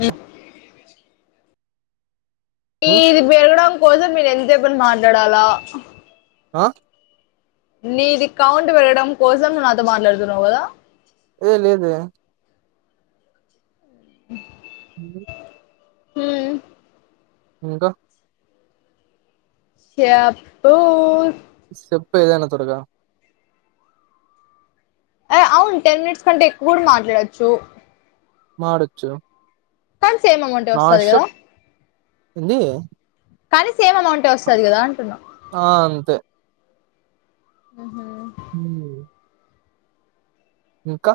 ఏ ఉ ఈది పెరగడం కోసం మీరు ఎంత చెేపని మాట్లాడాలా ఆ నీది కౌంట్ పెరగడం కోసం ను నాతో మాట్లాడుతున్నావు కదా ఏ లేదే ఆ అ ఉమ్ ఇంకా చెప్పు చెెప్పు ఏదన్న తొరగా అ అవును టెన్ మినిట్స్ కంటే ఎక్కువ కూడా మాట్లాడొచ్చు మాడొచ్చు కానీ సేమ్ అమౌంటే వస్తది గదా నాశం ఏంది కానీ సేమ్ అమౌంటే వస్తది గదా అంటున్నాం ఆ అంతే మ్హూ. ఉమ్ ఇంకా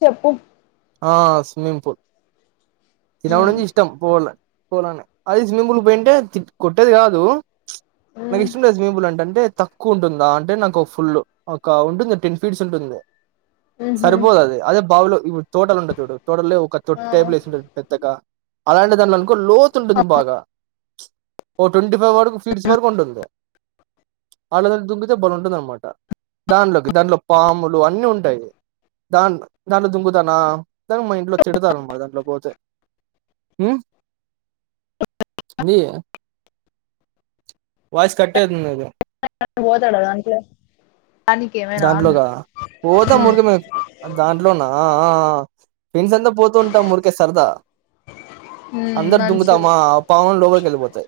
చెప్పు ఆ స్విమ్మింగ్ పూల్ మ్, చిన్నపడంచి ఇష్టం పోవాలే పోలానే అది స్విమ్మింగ్ పూల్ పోయింటే తి కొట్టేది గాదు నాకు మ్, ఇష్టం లేదు స్విమ్మింగ్ పూల్ అంటే అంటే తక్కువ ఉంటుందా అంటే నాకు ఫుల్ ఒక ఉంటుంది టెన్ ఫీట్స్ ఉంటుంది మ్హూ. సరిపోదు అది అదే బావిలో ఇ తోటలు ఉంటయ్ తూడు తోటలో ఒక ఆ, టేబుల్ యేసింటది పెద్దగా అలాంటి దాంట్లో లోతు ఉంటుంది బాగా ఓ ట్వంటీ ఫైవ్ వరకు ఫీట్స్ వరకు ఉంటుంది. అలాంటి దానికి దుంగుతే బలే ఉంటుంది అన్నమాట దాంట్లోకి దాంట్లో పాములు అన్నీ ఉంటాయి. దాంట్లో దాంట్లో దుంగొచ్చు నా దానికి మా ఇంట్లో తిడతారు అన్నమాట దాంట్లో పోతే ఉమ్ ఏంది వాయిస్ కట్టేతుంది బోతాడా దాంట్లో దానికి ఏమైనా అన్నా దాంట్లోగా పోతా మ్, మురికే మేము దాంట్లోన ఆ ఆ ఆ ఫ్రెండ్స్ అంతా పోతూ ఉంటాం మురికే సరదా మ్, అందరు మంచిది దుంగుతామా పాములు లోపలికి యెళ్ళిపోతాయి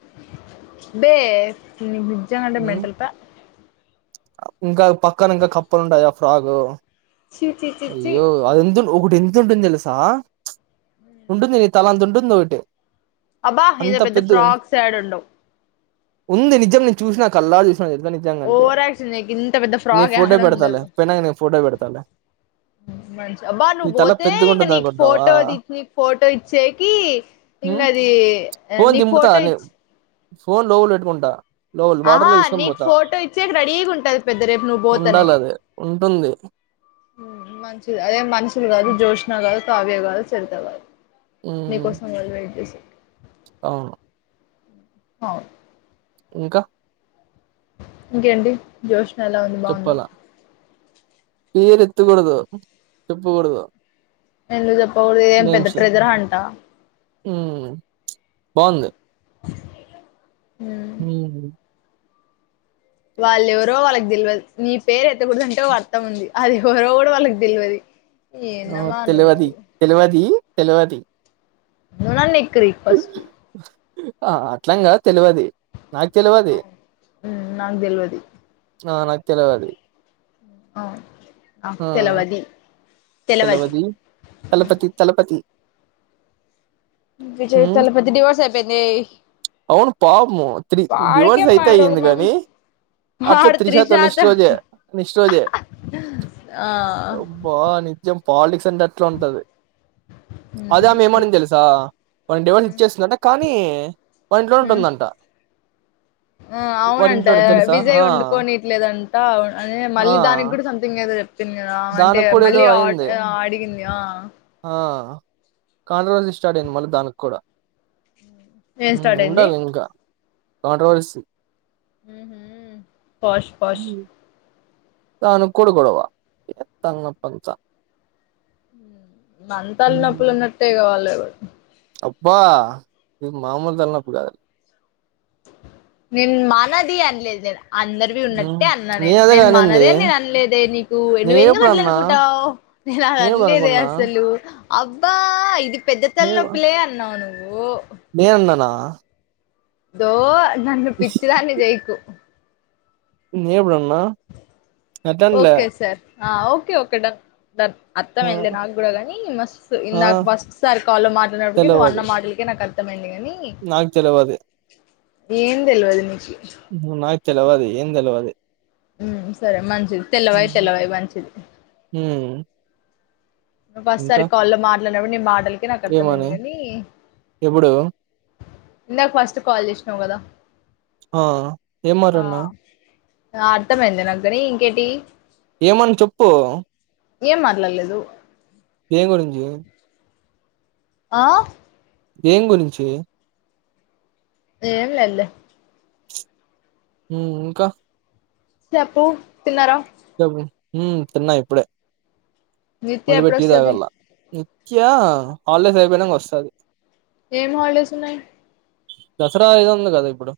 బే నీకు నిజ్జం గాంటే హ్మ్ మెంటల్ పో ఇంకా పక్కన ఇంకా కప్పలు ఉంటాయ్ గా ఫ్రాగు చీ చీ చీ చీ ఎం ఒకటి ఎంత ఉంటుంది దెలుసా ఉంటుంది నీ తల అంత ఉంటుంది ఒకటి అబ్బా ఇంత పెద్ద ఫ్రాగ్స్ యేడ ఉండవ్ ఉంది నిజం నేను చూసిన కళ్ళారా నిజంగాంటే ఓవర్ యాక్షన్ చేయకు ఇంత పెద్ద నీ ఫ్రాక్ ఫోటో యాడ పెడతాలే ఉండదు పోనంగా నీ ఫోటో పెడతాలే మంచి అబ్బా నీ నువ్వు తల బోతే ఇంక పెద్దగుంటుంది నీకు అనుకుంటున్నావా ఫోటోది నీకు ఫోటో ఇచ్చేకి ఇంగ అది ఫోన్ నీకు దింపుతా ఫోటో నీ ఇచ్చ్ ఫోన్ లోపల పెట్టుకుంటా లోపల వాటర్ ఆహా లో తీసుకొని నీకు పోతా ఫోటో ఇచ్చే రెడీగా ఉంటది పెద్ద రేపు నువ్వు బోతనే ఉండాలి అది ఉంటుంది మంచిది అదే మనుషులు గాదు జ్యోత్స్న గాదు కావ్య గాదు చెరిత గాదు మ్మ్ నీకోసం వాళ్ళు వేట్ జేస్తరు అవును అవును ఇంకా ఇంకేంటి జ్యోత్స్న ఎలా ఉంది బాగుందా చెప్పాలా పేరు ఎత్తగూడదు చెప్పగూడదు ఎందు జెప్పకూడదు ఇదేం పెద్ద ట్రేజర్ హంటా ఉమ్ బాగుంది [inaudible] ఉమ్ వాళ్ళెవరో వాళ్ళకి దెలువదు నీ పేరు ఎత్తకూడదంటే ఒక అర్థం ఉంది అది ఎవరో కూడా వాళ్ళకు దెలువది ఆ తెలువది తెలువది తెలువది నువ్వు నన్ను ఎక్రీ ఫస్ట్ ఆ అట్లంగాద్ తెలువది నాంగ్ తెలివది ఆ నాకు తెలువది ఆ తెలవది తెలవది తలపతి తలపతి విజయ్ మ్మ్ తలపతి డివోర్స్ అయిపోయిందంది అవును పాపము తీ డివర్స్ అయితేయింది మాయరోగం కాని అట్లే వాడు త్రిష తో నెక్స్ట్ త్రిషాతో రోజు నెక్స్ట్ రోజు ఆ ఆబా నిజం పాలిటిక్స్ అట్లా ఉంటంది అదే మ్మ్ ఆమె ఏమని తెలుసా డివర్స్ మ్మ్ ఇచ్చేస్తుంట కానీ కానీ వాళ్ల ఇంట్లో మ్మ్ ఉంటుందంట ఆ వాడి అవునంట ఇంట్లోనే తెలుసా? విజయ్ ఆ! వండుకోనిట్ లేదంట అని. ఆ! మళ్ళీ దానికి కూడా సంథింగ్ ఏదో చెప్పింది కదా అంటే దానికి కూడా ఏదో మళ్ళీ అయింది. ఆ అడిగింది ఆ కాండ రోజులు స్టార్ట్ అయింది మళ్ళీ దానికి కూడా ఏం స్టార్ట్ అయింది ఉండాలి ఇంకా కాంటవలిసి ఉ హు ఫష్ ఫష్ హ్మ్. దానికి కూడా గొడవ అత్త ఉందని చెప్పి అంతా తల నొప్పి హ్మ్. ఉన్నట్టే ఇంకా వాళ్ళు ఉంటే అబ్బా ఇది మామూలు తలనొప్పి కాదు నిను మనది అనలేదు అందరివి హ్మ్. ఉన్నట్టే అన్నా నేను అదేగా నేను మనదే అనింది. నేను అనలేదే నీకు నువ్వు ఎందుకు అట్ల నేనెప్పుడన్నా అనుకుంటావు నేను అది నేనెప్పుడు అనలేదే అనుకున్నా అసలు అబ్బా ఇది పెద్ద నే తల్లనొప్పిలే అన్నావు నువ్వు నేనన్నానా ఇదో నన్ను పిచ్చిదాన్ని చెయ్యకు నేప్పుడన్న ఓకే సార్ ఆ ఓకే ఓకే డన్ ఆ ఆ అర్థమైంది నాకు కూడా కాని మ ఆ నాకు ఫస్ట్ సారి కాల్లో మాట్లాడినప్పటిక నువ్వు అన్న తెలవది మాటలకే నాకు అర్థమైంది- గాని నాకు తెలవది ఏం తెలవదు నీకు నాకు తెలవది ఏం తెలవది సరే మంచిది తెల్లవయి హ్మ్ తెల్లవాయి మంచిది హ్మ్. నువ్వు ఫస్ట్ ఇంకా సారి కాల్ లో మాట్లాడినప్పుడే నీ మాటలకి నాకు అర్థమైంది ఏమని కాని ఎప్పుడు ఇందాక ఫస్ట్ కాల్ చేసినావ్ కదా ఆ ఏం ఆ మాట్లాడిన ఆ అర్థమైంది గాని ఇంకేటి ఏమన చెప్పు ఏం మట్లాలేదు దేని గురించి ఆ ఏం గురించి ఏం లేదులే ఉ ఇంకా చెప్పు తిన్నారా చెప్పు ఉ తిన్న ఇప్పుడే నిత్య ఎప్పుడొస్తది నిత్య హాలిడేస్ అయిపోయినంక వస్తది ఏం హాలిడేస్ ఉన్నాయి దసరా ఏదో ఉంది కదా ఇప్పుడు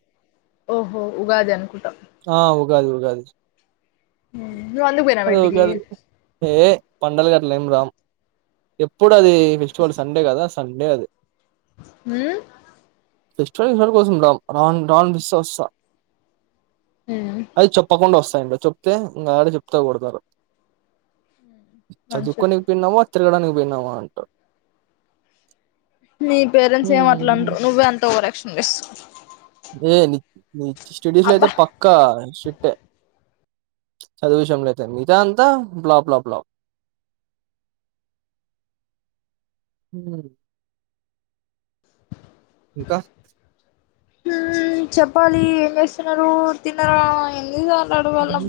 ఓహో ఉగాది అనుకుంటా ఆ ఉగాది ఉగాది నువ్వు అందుకు పోయినావ ఇంటికి ఉగాది ఏ పండగలనీ మేం రామ్ ఎప్పుడు అది ఫెస్టివల్ సండే కాదా సండే అది ఊ ఫెస్టివల్ కోసం రాం రాన్ రా అని బిస్తే వస్తా హ్మ్ అది చెప్పకుండా వస్తా ఇంగ చెప్తే ఇంగాడే చెప్పుతో కొడతారు మంచిది చదువుకోనికి పిన్నావా తిరగడానికి పోన్నావా అంటారు నీ పేరెంట్స్ ఏం అట్ల హ్మ్ అనరు నువ్వే అంత ఓవరాక్షన్ చేసు దేని స్టిడీ లో అయితే పక్కా స్ట్రిక్టే చదువు విషయంలయితే మిగతా అంతా బ్లా బ్లా బ్లా ఊ ఇంకా ఊ చెప్పాలి ఏం చేస్తున్నారు తిన్నార ఎన్ని సాల్ ఊ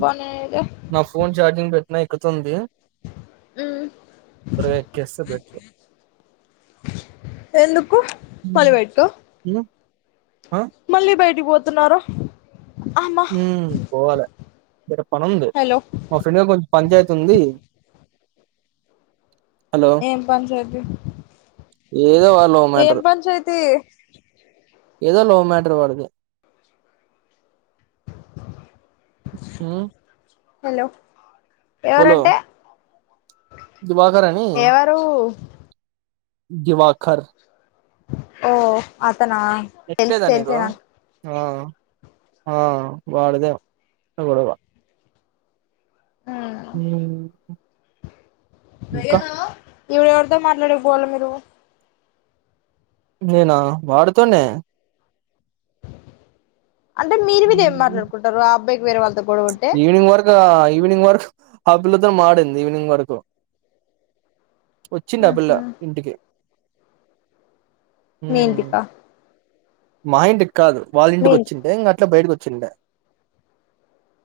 నా ఫోన్ చార్జింగ్ పెట్టినా ఎకుతుంది హ్మ్ త్వరగా ఎక్కేస్తే బెటర్ ఎందుకు హ్మ్ మల్లి పెట్టుకో హ్మ్. ఆ మళ్ళీ బయటికి పోతున్నార ఊమ్ పోవాలె బయట పని ఉంది హలో మా ఫ్రెండ్గా కొంచెం పంచాయతీ ఉంది హలో ఏం పంచాయతీ ఏదో వా లవ్ ఏం మ్యాటర్ పంచాయతీ ఏదో లవ మాటర్ వాడిది ఆ హలో ఎవరంటే దివాకర్ అని ఎవరు దివాకర్ ఓ అతన తెలుసు ఎట్లేదా నీకు తెలిసే నాకు ఆ ఆ వాడిదేమ్ ఆ గొడవ హ్మ్ ఊహు వెయనా ఇపుడు ఎవరితో మాట్లాడక పోవాల మీరు ఉద్వేనా వాడితోనే అంటే మీరు మీరు ఏం మాట్లాడుకుంటారు ఆ అబ్బయికి వేరే వాళ్ళతో గొడవపడితే ఈవనింగ్ వర్క ఈవనింగ్ వర్క్ ఆ పిల్లతోని మాడింది ఈవినింగ్ వరకు వచ్చింది ఆ పిల్ల ఆహా ఇంటికి ఉమ్ మీంతిపా మా ఇంటికి కాదు వాళ్ళ ఇంటికి వచ్చిండే ఇంకా అట్లా బయటకి వచ్చిండే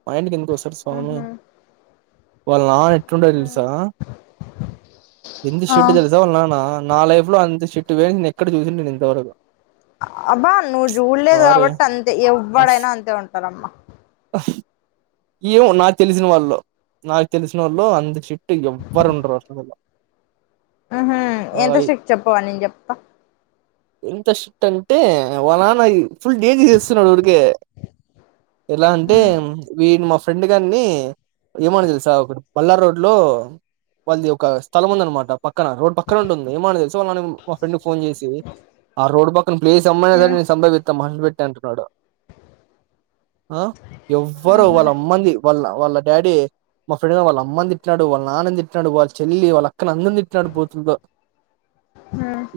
మా ఇంటికి ఎందుకు గోసెట్ స్వామి ఆహా వాళ్ళ నా ఎట్టుంట తెలుసా ఎందు ఆ షెడ్టు తెలుస వాల నాన్న నా లైఫ్ లో అంత షిట్ గ నేను ఎక్కడ చూసి ఉండను నేను ఇంతవరకు అబ్బా నువ్వు చూడలేదు వారే కాబట్టి అంతే అస్ ఎవ్వడైనా అంతే ఉంటారమ్మా ఏమో నాకు తెలిసిన వాళ్ళు నాకు తెలిసినోళ్ళు అంత చిట్టు ఎవ్వరు ఉండరు హాస్టల్ ల ఆహ ఎంత శప్ చెప్పవా నేను చెప్తా ఎంత షిట్ అంటే వాల్ నాన్న ఫుల్ డేకియేస్తున్నడు ఊరికే ఎలా అంటే వీడ్ మఫ్ ఫ్రెండ్ గాడిని ఏమడు తెలుసా ఒకటీ పల్నాడ్ రోడ్ లో వాళ్ళది ఒక స్థలము ఉందన్నమాట పక్కన రోడ్ పక్కన ఉంటుంది ఏమనడ తెలుసు వాళ్ళ నాన్న మా ఫ్రెండ్ ఫోన్ చేసి ఆ రోడ్డు పక్కన ప్లేసమ్మయిన సరే నేన్ సంబదిత మండ్ పెట్ ట్ టంటున్నాడు ఆ ఎవరు ఆహా వాళ్ళ అమ్మది వాళ్ళ వాళ్ళ డాడీ మా ఫ్రెండ్గా వాళ్ళ అమ్మని తిట్టిన్నాడు వాళ్ళ నాన్నని తిటినాడు వాళ్ళ చెల్లి వాళ్ళ అక్కని అందరిని తిట్టినాడు బూతుల్ తో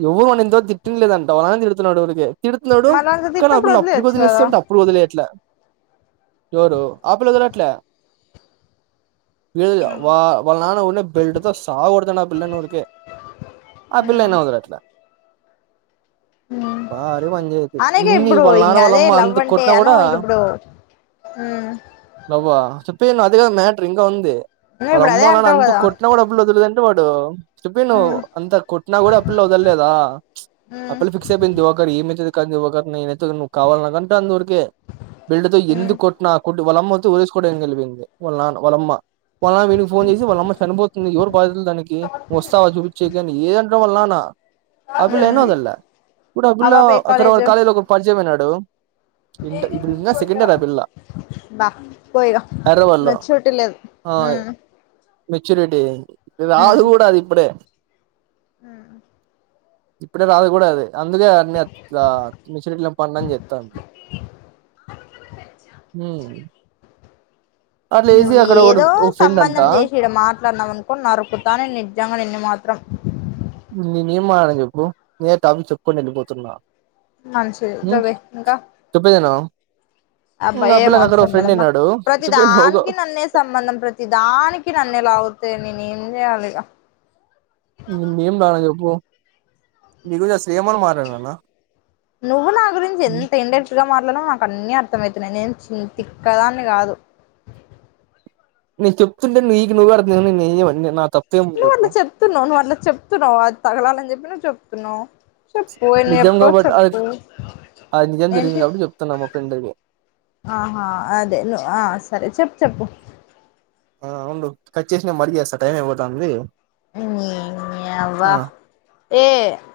ఎవరు వాని ఇంత వరకు తిటింది లేదంట వాన్ తిడుతున్నాడు ఊరికే తిడుతున్నాడు మళ్ళ అంత కానీ ఆ తిట్టినప్పుడు పిల్ల అప్పటికి వదిలేయొచ్చు వదిలేస్తా కదా అంటే అప్పుడు వదిలేయట్లా ఎవరు ఆ పిల వదలట్లే ఏయ్ వా వాళ్ళ నాన్న ఉర్నె బల్ట్ తొ సావగొడతడు నా పిల్లని ఉరికె ఆ పిల్లైనా వదలట్ల మ్ పంచాయతీ అనేగా ఇన్ని ఇప్పుడు వాళ్ళ ఇంక నాన్న వాళ్ళ అదే అమ్మ లవ్ అంత అంటే కొట్టినా అను కూడా ఇంక ఇప్పుడు మ్ చెప్పేఇను అదే కద మ్యాటర్ ఇంకా ఉంది నువ్వు వాళ్ళు ఇప్పుడు అమ్మ అదే వాళ్ళ నాన అంటావు అంత గా కదా కొట్టినా కూడా ఆ పిల్లని వదులేదంటే వాడు చెప్పి ను్ ఉమ్ అంతా కొట్టినా కూడా అప్పిల్ల వదల్లేదా ఉమ్ అపిల్ల ఫిక్స్ అయిపోయింది ఒకరు ఏమైతుది ఒకరిని నేనైతే నువ్వు కావాలకంటే అంతవరకే బెల్డ్ తో ఎందు కొట్టిన కు వాలమ్మ అయితె ఉరేసుకోవడానికి కెలిపొయింది వాళ నాన వాలమ్మ వాళ్ల నాన వీనికి ఫోన్ చేసి వాళ్ళ అమ్మ చనిపోతుంది ఎవరు బాధితులు దానికి ను వొస్తావా చూపిచ్చె కీ అని ఏం అంటడో వాళ్ళనా న ఆపిల్ల అయినా వదల్లా ఇప్పుడు ఆ అపిల్లా పాప ఏ అక్కడ కాలేజ్ వాడు కాలేజీ లో ఒకడు పరిచయమై నాడు ఇంట ఇప్పుడు ఇంగ ఇంటర్ అ పిల్ల బా పో ఇగ హైదరాబాదు లొ నాకు చుట్టి లేదు ఆ... మ్మ్ మెచ్యూరిటీ రాదు కూడా అది ఇప్పుడే మ్.. ఇప్పుడే రాదు కూడా అదే అందుకే అన్నీ అట్లా మిషన్ ఇట్ల పనులన్ని చెస్తాంది మ్ నువ్వు ఏదో ఒక ఫ్రెండ్ అంట సంబంధం చేసి ఇడ మాట ట్లడినవనుకో నరుక్కుతా నిజ్జంగా నిన్ను మాత్రం నేనేం మాటాడిన చెప్పు నేనె టాపిక్ చెప్పుకోని వెళ్ళిపోతున్నా మంచిది మ్.. దవే ఇంకా ‌చెప్పేదినూ అబ్బా ఏం అవసరం లేదమ్మా అయినాడు ప్రతి చెప్పే నువ్వు దానికి నన్నే సంబంధం ప్రతి దానికి నన్నే లాగు నేను ఏం చేయాలిగా నినేం లాగిన చెప్పు అసలు ఏమని మాట్లాడినానా నువ్వు నా గురించి ఎంత ఇన్ డైరెక్ట్ గా మ ఆ నాకు అన్నీ అర్థమవుతున్నాయి నేను చి తిక్కదాన్ని కాదు నేను చెప్తుంటే నీకి నువ్వు అర్థం చెసుకుంటె నన్నేంచెయమంటవ్ నా తప్ప నువ్ అట్ల చెప్తున్నావు నువ్వు అట్ల చెప్తున్నావు అది తగలాని చెప్పి నువ్వు చెప్తున్నావ్ పొయిన నిజం ఎప్పొ కాబట్టి చెప్పు అది నిజం జరిగింది ఏంటి కాబట్టి చెప్తున్నా మా ఫ్రెండ్కి ఆహా అదే నువ్ ఆ సరే చెప్పు చెప్పు ఆ ఉండు కట్ చేసి నె మళ్ళి చేస్తా టైం అయిపోతా ఉందీ మ్. నీ... యవ్వ ఏ